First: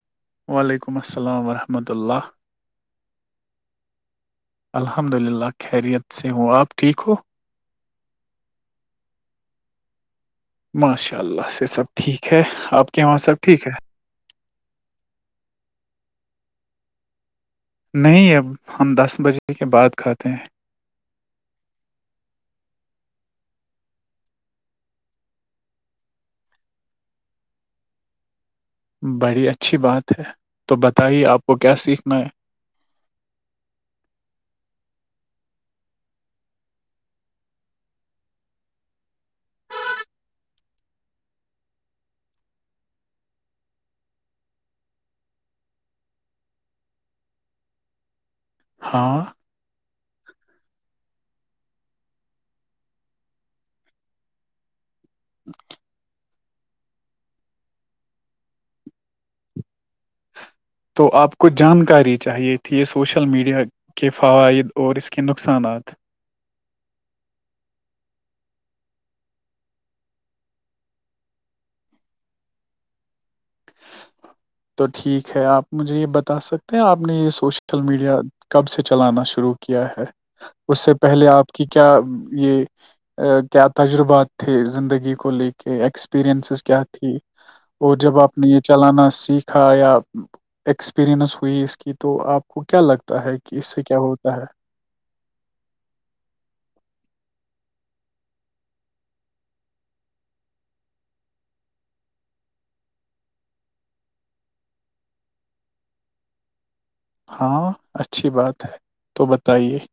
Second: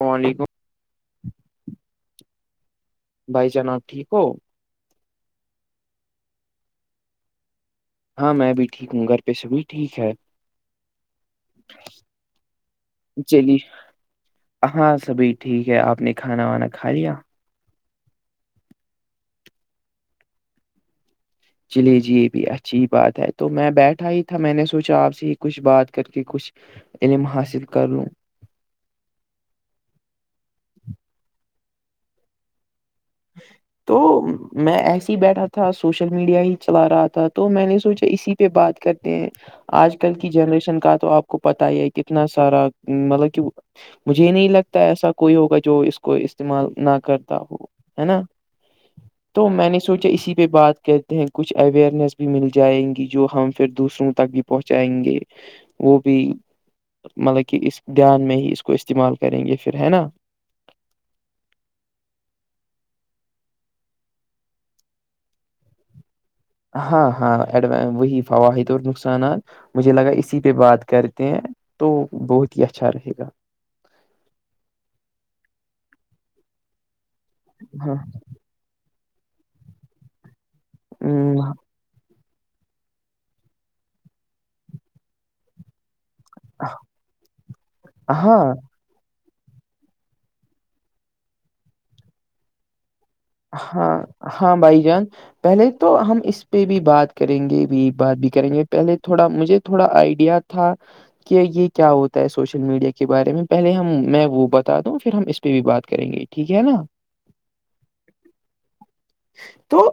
السلام علیکم وعلیکم السلام ورحمۃہ اللہ بھائی جناب ٹھیک ہو الحمد للہ خیریت سے ہوں آپ ٹھیک ہو ہاں میں بھی ٹھیک ہوں گھر پہ سے بھی ٹھیک ہے ماشاء اللہ سے سب ٹھیک ہے آپ کے یہاں سب چلیے ٹھیک ہے ہاں سبھی ٹھیک ہے آپ نے کھانا وانا کھا لیا نہیں اب ہم دس بجے کے بعد کھاتے ہیں چلیے جی یہ بھی اچھی بات ہے تو میں بیٹھا ہی تھا میں نے سوچا آپ سے ہی کچھ بات کر کے کچھ علم حاصل کر لوں بڑی اچھی بات ہے تو بتائیے آپ کو کیا سیکھنا ہے جی تو میں ایسے ہی بیٹھا تھا سوشل میڈیا ہی چلا رہا تھا تو میں نے سوچا اسی پہ بات کرتے ہیں آج کل کی جنریشن کا تو آپ کو پت ہی ہے کتنا سارا مطلب کہ مجھے نہیں لگتا ایسا کوئی ہوگا جو اس کو استعمال نہ کرتا ہو ہے نا ہاں تو میں نے سوچا اسی پہ بات کرتے ہیں کچھ اوئیرنیس بھی مل جائیں گی جو ہم پھر دوسروں تک بھی پہنچائیں گے وہ بھی مطلب کہ اس دھیان میں ہی اس کو استعمال کریں گے پھر ہے نا تو آپ کو جانکاری چاہیے تھی سوشل میڈیا کے فوائد اور اس کے نقصانات ہاں ہاںڈو وہی فوحد اور نقصانات مجھے لگا اسی پہ بات کرتے ہیں تو بہت ہی اچھا رہے گا تو ٹھیک ہے آپ مجھے یہ بتا سکتے ہیں آپ نے یہ سوشل ہاں میڈیا کب سے چلانا شروع کیا ہے اس سے پہلے ہم، آپ کی کیا یہ کیا تجربات تھے زندگی کو لے کے ایکس اپرینسز کیا تھی اور جب آپ ہاں نے یہ چلانا سیکھ تھا یا ایکسپیرئنس ہوئی اس کی تو آپ کو کیا لگتا ہے کہ اس سے ہاں کیا ہوتا ہے ہاں بھائی جان پہلے تو ہم اس پہ بھی بات کریں گے بھی بات بھی کریں گے پہلے تھوڑا مجھے تھوڑا آئیڈیا تھا کہ یہ کیا ہوتا ہے سوشل میڈیا کے بارے میں پہلے ہم میں وہ بتا دوں پھر ہم اس پہ بھی بات کریں گے ٹھیک ہے نا ہاں اچھی بات ہے تو بتائیے تو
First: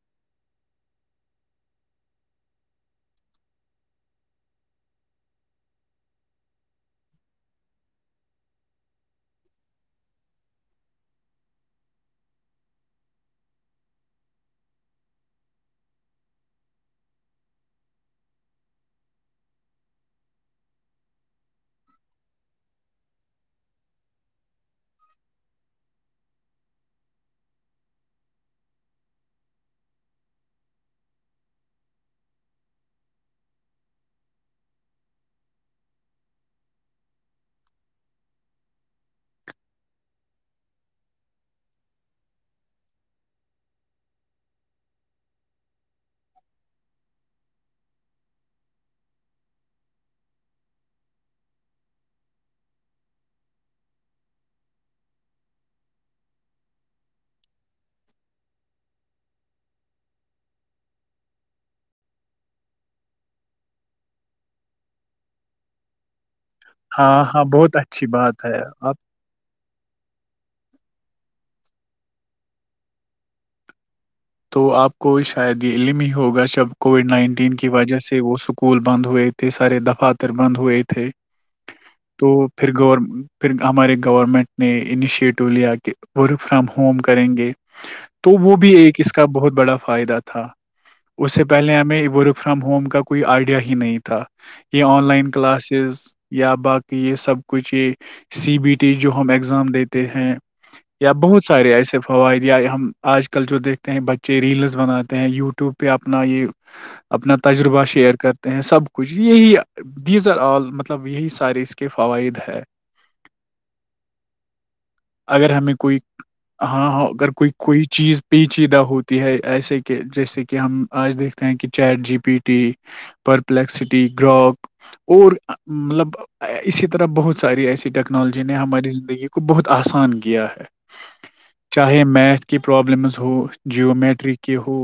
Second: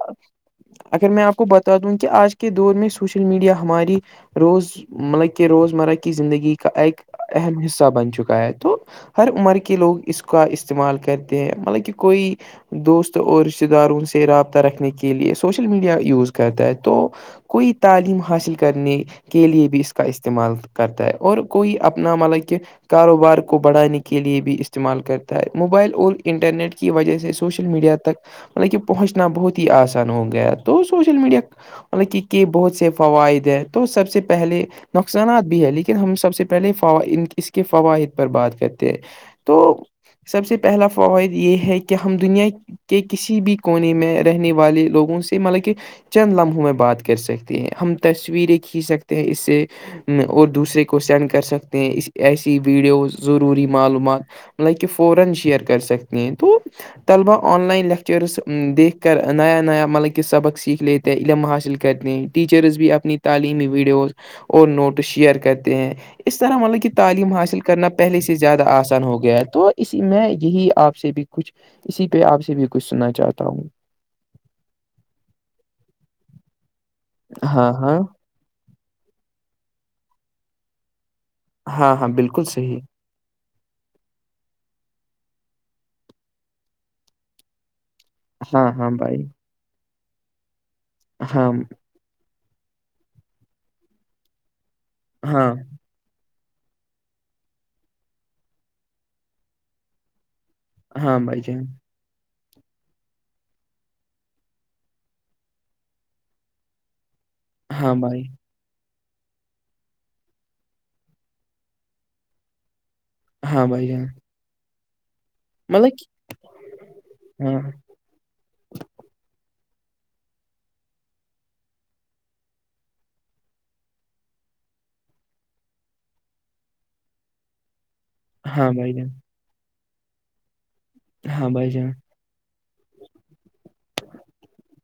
اگر میں آپ کو بتا دوں کہ آج کے دور میں سوشل میڈیا ہماری روز مطلب کہ روزمرہ کی زندگی کا ایک اہم حصہ بن چکا ہے تو ہر عمر کے لوگ اس کا استعمال کرتے ہیں مطلب کہ کوئی دوست اور رشتہ داروں سے رابطہ رکھنے کے لیے سوشل میڈیا یوز کرتا ہے تو کوئی تعلیم حاصل کرنے کے لیے بھی اس کا استعمال کرتا ہے اور کوئی اپنا مطلب کہ کاروبار کو بڑھانے کے لیئے بھی استعمال کرتا ہے موبائل اور انٹرنیٹ کی وجہ سے اس سوشل میڈیا تک مطلب کہ پہنچنا بہت ہی آسان ہو گیا ہے تو سوشل میڈیا مطلب کہ کہ بہت سے فوائد ہیں تو سب سے پہلے نقصانات بھی ہے لیکن ہم سب سے پہلے اس کے فوائد پر بات کرتے ہیں تو سب سے پہلا فوائد یہ ہے کہ ہم دنیا کے کسی بھی کونے میں رہنے والے لوگوں سے مطلب کہ چند لمحوں میں بات کر سکتے ہیں ہم تصویریں کھینچ سکتے ہیں اس سے اور دوسرے کو سینڈ کر سکتے ہیں اس ایسی ویڈیوز ضروری معلومات چوبیس شیئر کر سکتے ہیں تو طلبا آن لائن لیکچرس دیکھ کر نیا نیا ملب کے سبق سیکھ لیتے علم حاصل کرتے ہیں ٹیچرز بھی اپنی تعلیمی ویڈیوز اور نوٹ شیئر کرتے ہیں اس طرح مطلب کہ ہاں تعلیم ہاں حاصل بہت کرنا اچھی پہلے سے بات ہے زیادہ آپ آسان ہو گیا ہے تو اسی میں یہی آپ سے بھی کچھ اسی پہ آپ سے بھی کچھ سننا چاہتا ہوں تو آپ کو شاید علم ہی ہوگا جب کووڈ نائنٹین کی ہاں ہاں وجہ سے وہ س اسکول بند ہوئے تھے سارے دفاتر بند ہوئے تھے ہاں ہاں تو بالکل پھر صحیح گور پھر ہمارے گورنمنٹ نے انیشیٹو لیا کہ ورک فرام ہوم کریں گے تو وہ ہاں بھی ہاں ایک اس بھائی کا بہت بڑا فائدہ تھا اس سے ہاں پہلے ہمیں وہ رک فرام ہوم کا کوئی آئیڈیا ہی نہیں تھا یہ آن لائن ہاں کلاسز یا باقی یہ سب کچھ یہ سی بی ٹی جو ہم اگزام دیتے ہیں یا ہاں بھائی بہت جان سارے ایسے فوائد یا ہم آج کل جو دیکھتے ہیں بچے ریلز بناتے ہیں یوٹیوب پہ اپنا یہ اپنا تجربہ ہاں شیئر بھائی کرتے ہیں سب کچھ یہی دییزر آل مطلب یہی سارے اس کے فوائد ہے ہاں بھائی ہاں اگر ہمیں کوئی ہاں ہ اگر کہ کوئی ہاں کوئی چیز چیدہ ہوتی ہے ایسے کہ جیسے کہ ہم آج دیکھتے ہیں کہ chat G P T Perplexity Grok اور مطلب اسی طرح بہت ساری ایسیے ٹیکنالوجی نے ہاں ہماری بھائی جان زندگی کو بہت آسان کیا ہے ہاں بھائی جان چاہے میتھ کی پرابلمز ہو جیو میٹرک کی ہو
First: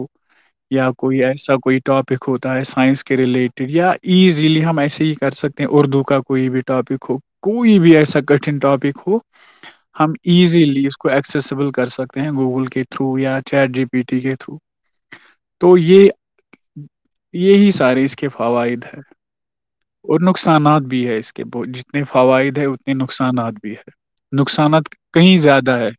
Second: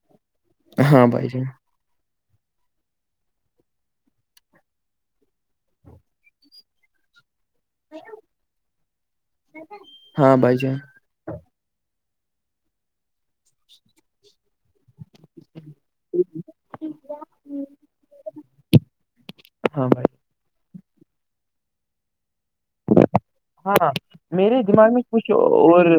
یا ہاں کوئی بھائی جان ایسا کوئی ٹاپک ہوتا ہے سائنس کے ریلیٹڈ یا ایزیلی ہم ایسے ہی کر سکتے ہیں اردو کا کوئی بھی ٹاپک ہو کوئی بھی ایسا کٹن ٹاپک ہو ہم ہاں بھائی جان ایزیلی اس کو ایکسیسیبل کر سکتے ہیں گوگل کے تھرو یا چیٹ جی پی ٹی کے تھرو تو یہ یہی سارے اس کے فوائد ادھر ہاں بھائی اور نقصانات بھی ہے اس کے جتنے فوائد ہیں نقصانات بھی ہاں ہے میرے نقصانات دماغ میں کچھ کہیں زیادہ اور ہے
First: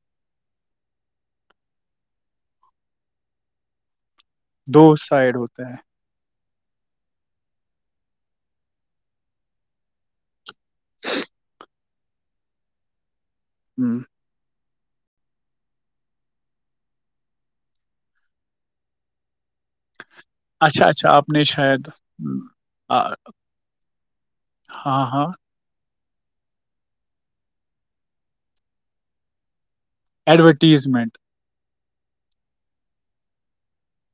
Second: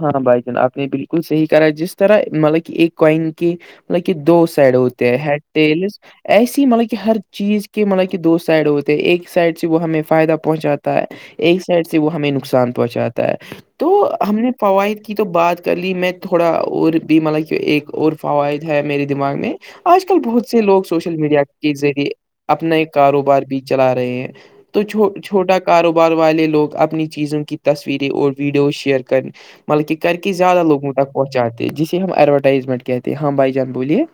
ہاں بھائی جان آپ نے بالکل صحیح کرا جس طرح مطلب کہ ایک کوئن کی مطلب کہ دو سائڈ ہوتی ہے ایسی ہی مطلب کہ ہر چیز کے مطلب کہ دو سائڈ ہوتے ہیں ایک سائڈ سے وہ ہمیں فائدہ پہنچاتا ہے ایک سائڈ سے وہ ہمیں نقصان پہنچاتا ہے تو ہوں ہم نے فوائد کی تو بات کر لی میں تھوڑا اور بھی مطلب کہ ایک اور فوائد ہے میرے دماغ میں آج کل بہت سے لوگ اچھا اچھا سوشل آپ میڈیا نے کے شاید ذریعے ہم، اپنا ایک آ، کاروبار بھی چلا رہے ہیں تو ہاں چ ہاں چھوٹا کاروبار والے لوگ اپنی چیزوں کی تصویریں اور ویڈیو شیئر کر مطلب کہ کر کے زیادہ لوگوں تک ایڈورٹیزمنٹ پہنچاتے ہیں جسے ہم ایڈورٹائزمنٹ کہتے ہیں ہاں بھائی جان بولیے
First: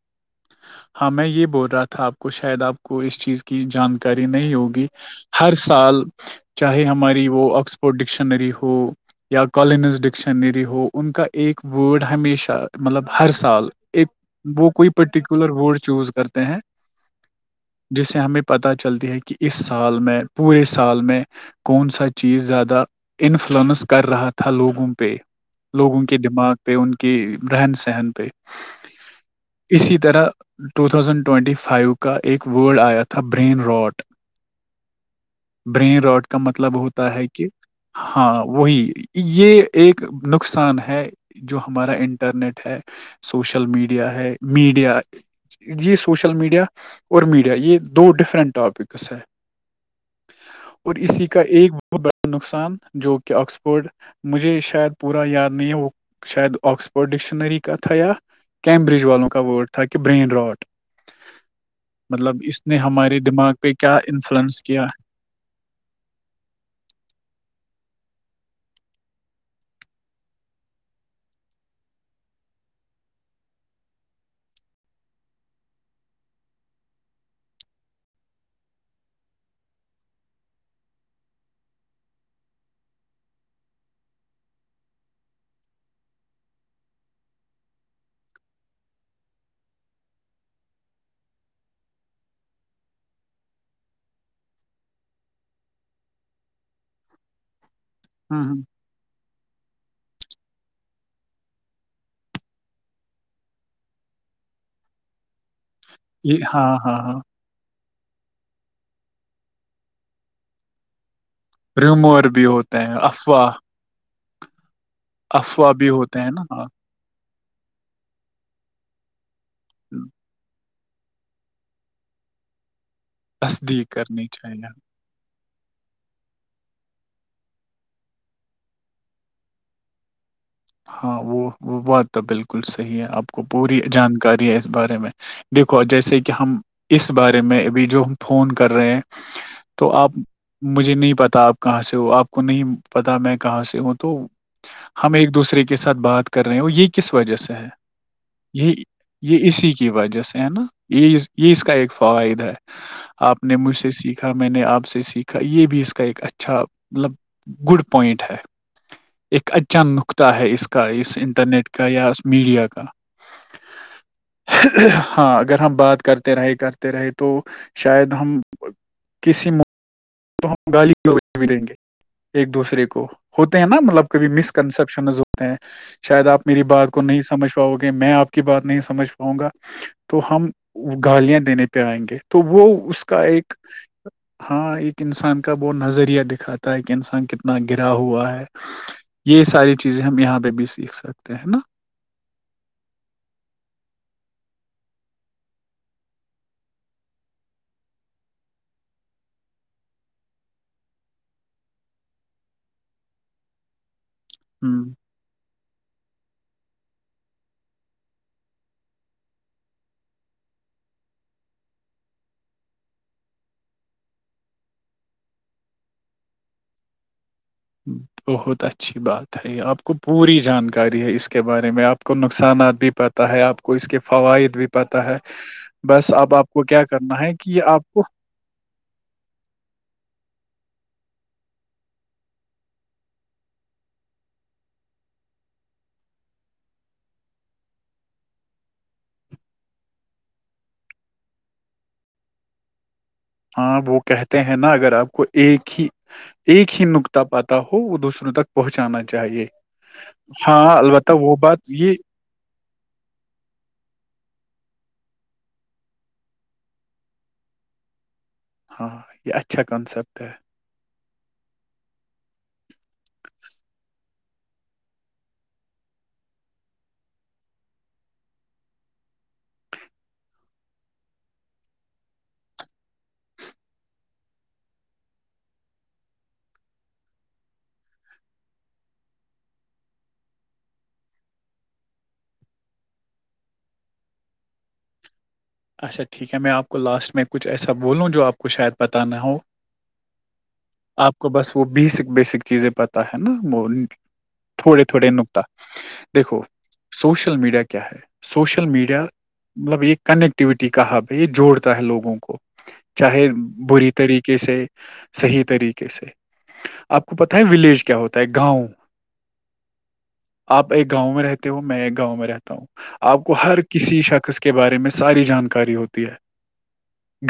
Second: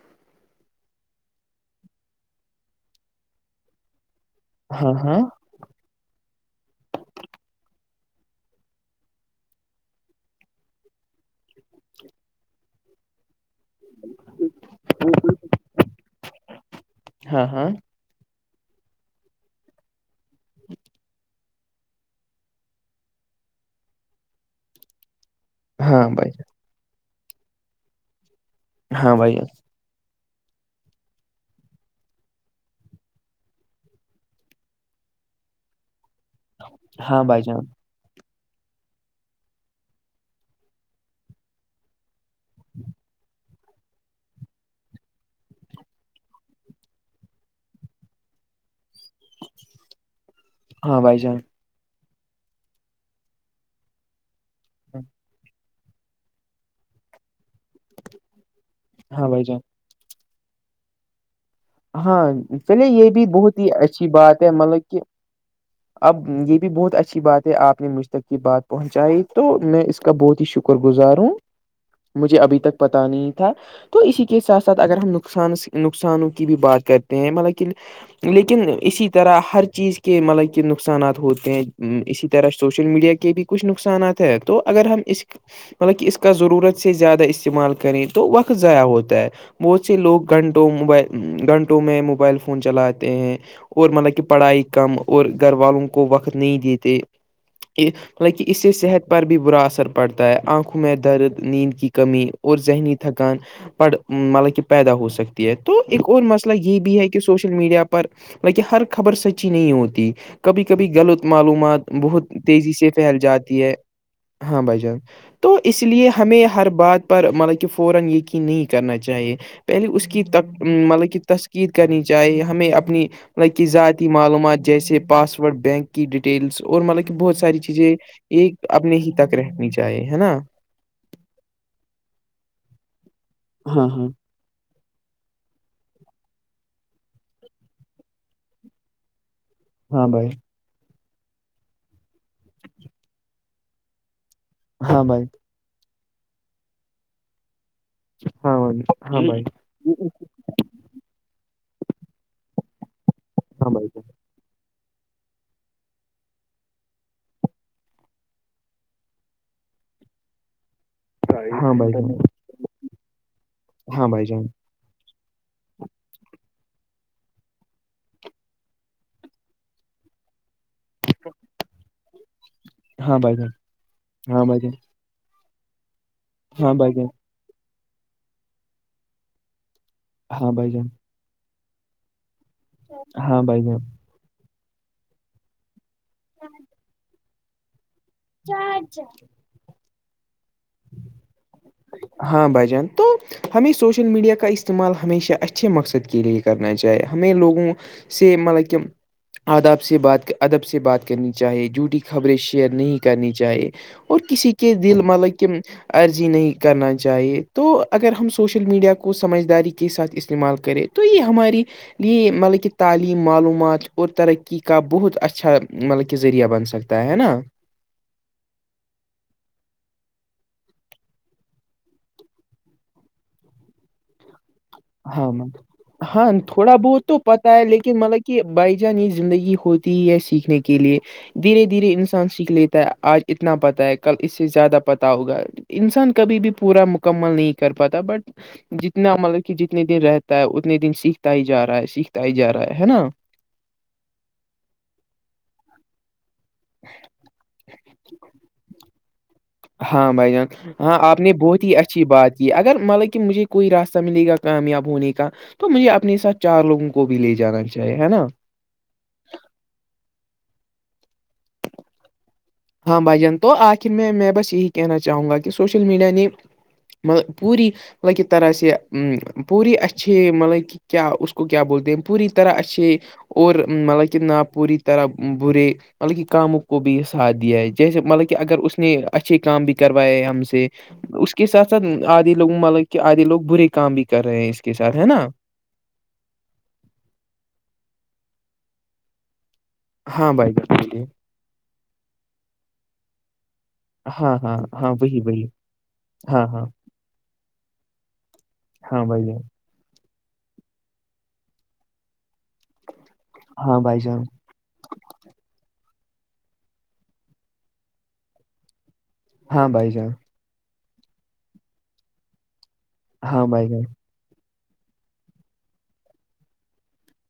ہاں میں یہ بول رہا تھا آپ کو شاید آپ کو اس چیز کی جان کاری نہیں ہوگی ہاں ہاں ہر سال چاہے ہماری وہ آکسفورڈ ڈکشنری ہو یا کالینز ڈکشنری ہو ان کا ایک ورڈ ہمیشہ مطلب ہر سال ایک وہ کوئی پرٹیکولر ورڈ چوز کرتے ہیں ہاں ہاں جسے ہمیں پتہ چلتی ہے کہ اس سال میں پورے سال میں کون سا چیز زیادہ انفلئنس کر رہا تھا لوگوں پہ لوگوں ہاں کے بھائی دماغ پہ ان کے رہن سہن پہ جان، ہاں بھائی اسی طرح ٹو تھاوزینڈ ٹوئٹی فائیو کا ایک ورڈ آیا تھا برین راٹ برین راٹ کا مطلب ہوتا ہاں ہے بھائی کہ جان ہاں وہی یہ ایک نقصان ہے جو ہمارا ان انٹرنیٹ ہے سوشل میڈیا ہے میڈیا یہ سوشل میڈیا اور میڈیا یہ دو ڈفرنٹ ٹاپک ہے اور ہاں بھائی اسی کا جان ایک ب وہ بڑا نقصان جو کہ آکسفورڈ مجھے شاید پورا یاد نہیں ہے وہ شاید آکسفورڈ ڈکشنری کا تھا یا کیمبرج ہاں والوں بھائی جان ت تھاکہ برین راٹ ہاں مطلب اس نے چلیے یہ ہمارے بھی دماغ بہت ہی پہ کیا اچھی بات ہے انفلوئنس کیا مطلب کہ اب یہ بھی بہت اچھی بات ہے آپ نے مجھ تک یہ بات پہنچائی تو میں اس کا بہت ہی شکر شکر گزاروں مجھے ابھی تک پتا نہیں تھا تو اسی کے ساتھ ساتھ اگر ہم نقصان نقصان کی بھی بات کرتے ہیں مطلیکن لیکن اسی طرح ہر چیز کے مطلب کہ نقصانات ہوتے ہیں اسی طرح سوشل میڈیا کے کے بھی کچھ نقصانات ہے تو اگر ہم اس مطلب کہ اس کا ضرورت سے زیادہ استعمال کریں تو وقت ضائع ہوتا ہے بہت سے لوگ گھنٹوں موبائل گھنٹوں میں موبائل فون چلاتے ہیں اور مطلب کہ پڑھائی کم اور گھر والوں کو وقت نہیں دیتے لکن ہوں اس ہوں سے صحت پر بھی برا اثر پڑتا ہے آنکھوں میں درد نیند کی کمی اور ذہنی تھکان پڑ مطلب کہ پیدا ہو سکتی ہے تو ایک اور مسئلہ ہاں یہ ہاں بھی ہے ہاں کہ سوشل میڈیا پر لیکن ہر خبر سچی نہیں ہوتی کبھی کبھی غلط معلومات ریومور بہت بھی تیزی ہوتے سے ہیں پھیل افواہ جاتی ہے ہاں بھجان تو افواہ اس بھی لیے ہوتے ہیں نا ہمیں ہاں ہر بات یار ہمارا جو فورا یقین نہیں کرنا چاہیے پہلے اس ہوں، مطلب کہ تسکید کرنی چاہی ہمیں اپنیطلب کی تصدیق ذاتی کرنی معلومات چاہیے جیسے پاس بینک کی ڈیٹیلس اور مطلب کہ بہت ساری چیزیں ایک اپنے ہی تک رہنی چاہیے ہے نا ہاں وہ وہ بات تو بالکل صحیح ہے آپ کو پوری ہاں ہاں جانکاری ہے اس بارے میں دیکھو جیسے کہ ہم اس بارے میں ابھی جو ہم فون کر رہے ہیں تو ہاں آپ بھائی مجھے نہیں پتا آپ کہاں سے ہو آپ کو نہیں پتا میں کہاں سے ہوں تو ہاں ہم بھائی ایک دوسرے کے ساتھ بات کر رہے ہو یہ کس وجہ سے ہے ہاں یہ بھائی ہاں بھائی یہ اسی کی وجہ سے ہے نا یہ یہ اس کا ایک فوائد ہے آپ نے ہاں مجھ سے سیکھا یکا میں نے آپ سے سیکھا یہ بھی اس کا ایک اچھا مطلب گڈ پوائنٹ ہے ایک اچھا نکطہ ہے اس کا اس ا انٹرنیٹ کا بھائی جان میڈ ہاں بھائی جان ہاں اگر ہم بات کرتے رہے کرتے رہے تو شاید ہم کسی تو ہم گالی بھی دیں گے ایک دوسرے کو ہاں بھائی جان ہوتے ہیں نا مطلب کبھی ہاں مس بھائی جان کنسپشن شاید آپ میری ہاں بات بھائی کو جان نہیں سمجھ پاؤ گے میں آپ کی بات نہیں سمجھ پاؤں گا تو ہم ہاں بھائی جان گالیاں دینے پہ آئیں گے تو وہ اس کا ہاں ایک بھائی جان ہاں ہاں ایک انسان کا وہ نظریہ دکھاتا ہے کہ انسان کتنا گا ہوا ہے بھائی جان یہ ساری چیزیں ہم یہاں پہ بھی سیکھ سکتے ہیں نا ہاں بھائی جان تو ہمیں سوشل میڈیا کا استعمال ہمیشہ اچھے مقصد کے لیے کرنا چاہی ہمیں لوگوں سیم ملیکم اداب سے بات ادب سے بات کرنی چاہے جھوٹی خبریں شیئر نہیں کرنی چاہیے اور کسی کے ہ دل مطلب کہ عرضی نہیں کرنا چاہیے تو اگر ہم سوشل میڈیا کو سمجھداری کے ساتھ استعمال کریں تو یہ ہماری یہ مطلب کہ تعلیم معلومات اور ترقی کا بہت اچھا مطلب کہ ذریعہ بن سکتا ہے تا ہے نا بہت اچھی بات ہے آپ کو پوری جانکاری ہے اس کے بارے میں آپ کو نقصانات بھی پتہ ہے آپ کو اس کے فوائد بھی پتا ہے ہاں مطلب بس ہاں اب آپ کو تھوڑا کیا بہت تو کرنا ہے پتہ کہ یہ آپ لیکن کو مطلب کہ بائی جان یہ زندگی ہوتی ہے سیکھنے کے لیے دھیرے دھیرے انسان سیکھ لیتا ہے آج اتنا پتا ہے کل اس سے زیادہ پتا ہوگا انسان کبھی بھی پورا مکمل نہیں کر پاتا بٹ جتنا مطلب کہ جتنے دن رہتا ہے اتنے دن سیکھتا ہی جا رہا ہے سیکھتا ہی جا رہا ہے نا ہاں وہ کہتے ہیں نا اگر آپ کو ایک ہی ایک ہی نکتاہ پاتا ہو وہ دوسروں تک پہنچانا چاہیے ہاں بھائی جان ہاں البتہ آپ نے وہ بات بہت ہی یہ اچھی بات جی اگر مطلب کہ مجھے کوئی راستہ ملے گا کامیاب ہونے کا تو مجھے اپنے ساتھ چار لوگوں کو بھی لے جانا چاہیے ہے نا ہاں یہ اچھا کنسپٹ ہے ہاں بھائی جان تو آخر میں میں بس یہی کہنا چاہوں گا کہ سوشل میڈیا نے م پوری مطلب کی طرح سے پوری اچھی مطلب کہ کیا اس کو کیا بولتے ہیں پوری طرح اچھے اور مطلب کہ نہ پوری طرح برے مطلب کہ کاموں کو بھی ساتھ دیا ہے جیسے مطلب کہ اگر اس نے اچھے کام بھی کروائے ہم سے اس کے ساتھ ساتھ آدھے لوگ مطلب کہ آدے لوگ برے کام بھی کر رہے ہیں اس کے ساتھ ہے نا اچھا ٹھیک ہے میں آپ کو لاسٹ میں کچھ ایسا بولوں جو آپ کو شاید پت نہ ہو ہاں بھائی ب ہے آپ کو بس وہ بیسک بیسک چیزیں پتہ ہے نا وہ ہاں ہاں تھوڑے ہاں تھوڑے وہی نکتا وہی دیکھو ہاں ہاں سوشل میڈیا کیا ہے سوشل میڈیا ہاں بھائی جان مطلب یہ کنیکٹ ایکٹیوٹی کا حب ہے یہ جوڑتا ہے لوگوں کو چاہے ہاں بری بھائی جان طریقے سے صحیح طریقے سے آپ کو پتا ہے ولیج کیا ہوتا ہے گاؤں ہاں بھائی جان آپ ایک گاؤں میں رہتے ہو میں ایک گاؤں میں رہتا ہوں آپ کو ہاں ہر بھائی جان کسی شخص کے بارے میں ساری جانکاری ہوتی ہے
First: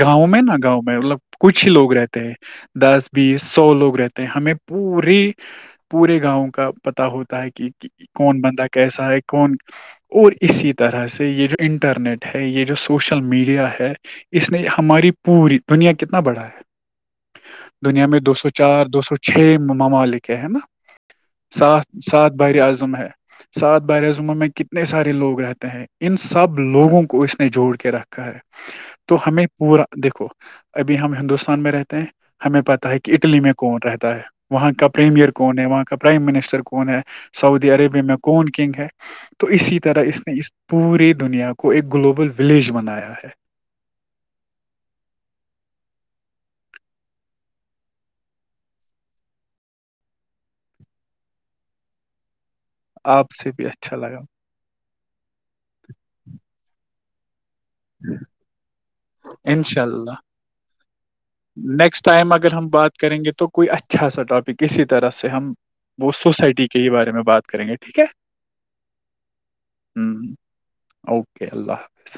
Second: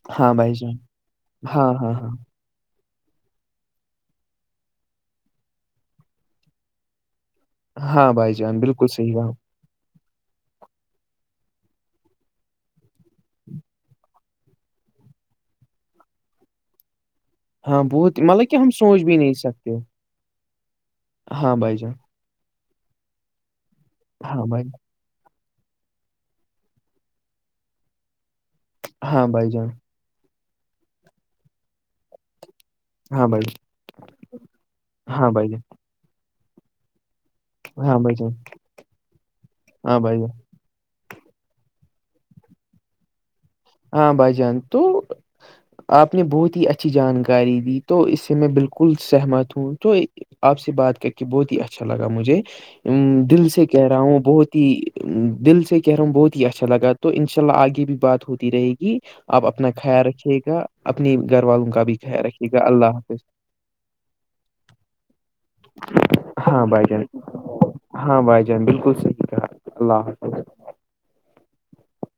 گاؤں ہاں میں بھائی نہا جان گاؤں میں مطلب کچھ ہی ہاں لوگ ہاں ہاں رہتے ہیں دس بیس سو لوگ رہتے ہیں ہمیں پوری پورے گاؤں کا پتا ہوتا ہے کہ کہ ہاں بھائی کون جان بندہ بالکل کیسا صحیح ہے کہا کون اور اسی طرح سے یہ جو انٹرنیٹ ہے یہ جو سوشل میڈیا ہے اس نے ہماری پوری دنیا کتنا بڑھا ہے ہاں دنیا بہت میں دو مطلب سو کہ ہم چار دو سوچ سو بھی نہیں چھ سکتے ممالک ہیں ہے نا ہاں بھائی سات جان سات بار اعظم ہے سات بر اعظموں ہاں میں بھائی کتنے سارے لوگ رہتے ہیں ان سب لوگوں کو اس نے جوڑ کے رکھا ہے تو ہاں ہمیں بھائی جان پورا دیکھو ابھی ہم ہندوستان میں رہتے ہیں ہمیں پتا ہے کہ ہاں اٹلی میں بھائی کون رہتا ہے وہاں کا پریمئر ہاں بھائی کون جان ہے وہاں پرائم منسٹر کون ہے سعودی ہاں عربیہ میں بھائی جان کون کنگ ہے تو اسی ہاں طرح بھائی اس نے جان پوری دنیا کو ایک گلوبل ولیج بنایا ہے ہاں بائی جان تو [unintelligible] آپ نے بہت ہی اچھی جانکاری دی تو اس سے میں بالکل سہمت ہوں تو آپ سے بات کر کے بہت ہی اچھا لگا مجھے آپ دل سے بھی کہہ اچھا رہا ہوں لگا بہت دل سے کہہ رہا ہوں بہت ہی اچھا لگا تو ان شاء اللہ آگے بھی بات ہو رہے گی آپ اپنا انشاء اللہ خیال رکھیے گا اپنی گھر والوں کا بھی نیکسٹ خیال ٹائم رکے اگر گا ہم بات اللہ کریں حافظ گے تو کوئی اچھا سا ٹاپک اسی طرح سے ہم وہ ہاں سوسائٹی کے بھائی ہی جان بارے میں بات کریں گے ٹھیک ہے ہاں بھائی جان بالکل صحیح کہا اللہ ہ حافظ اوکے اللہ حافظ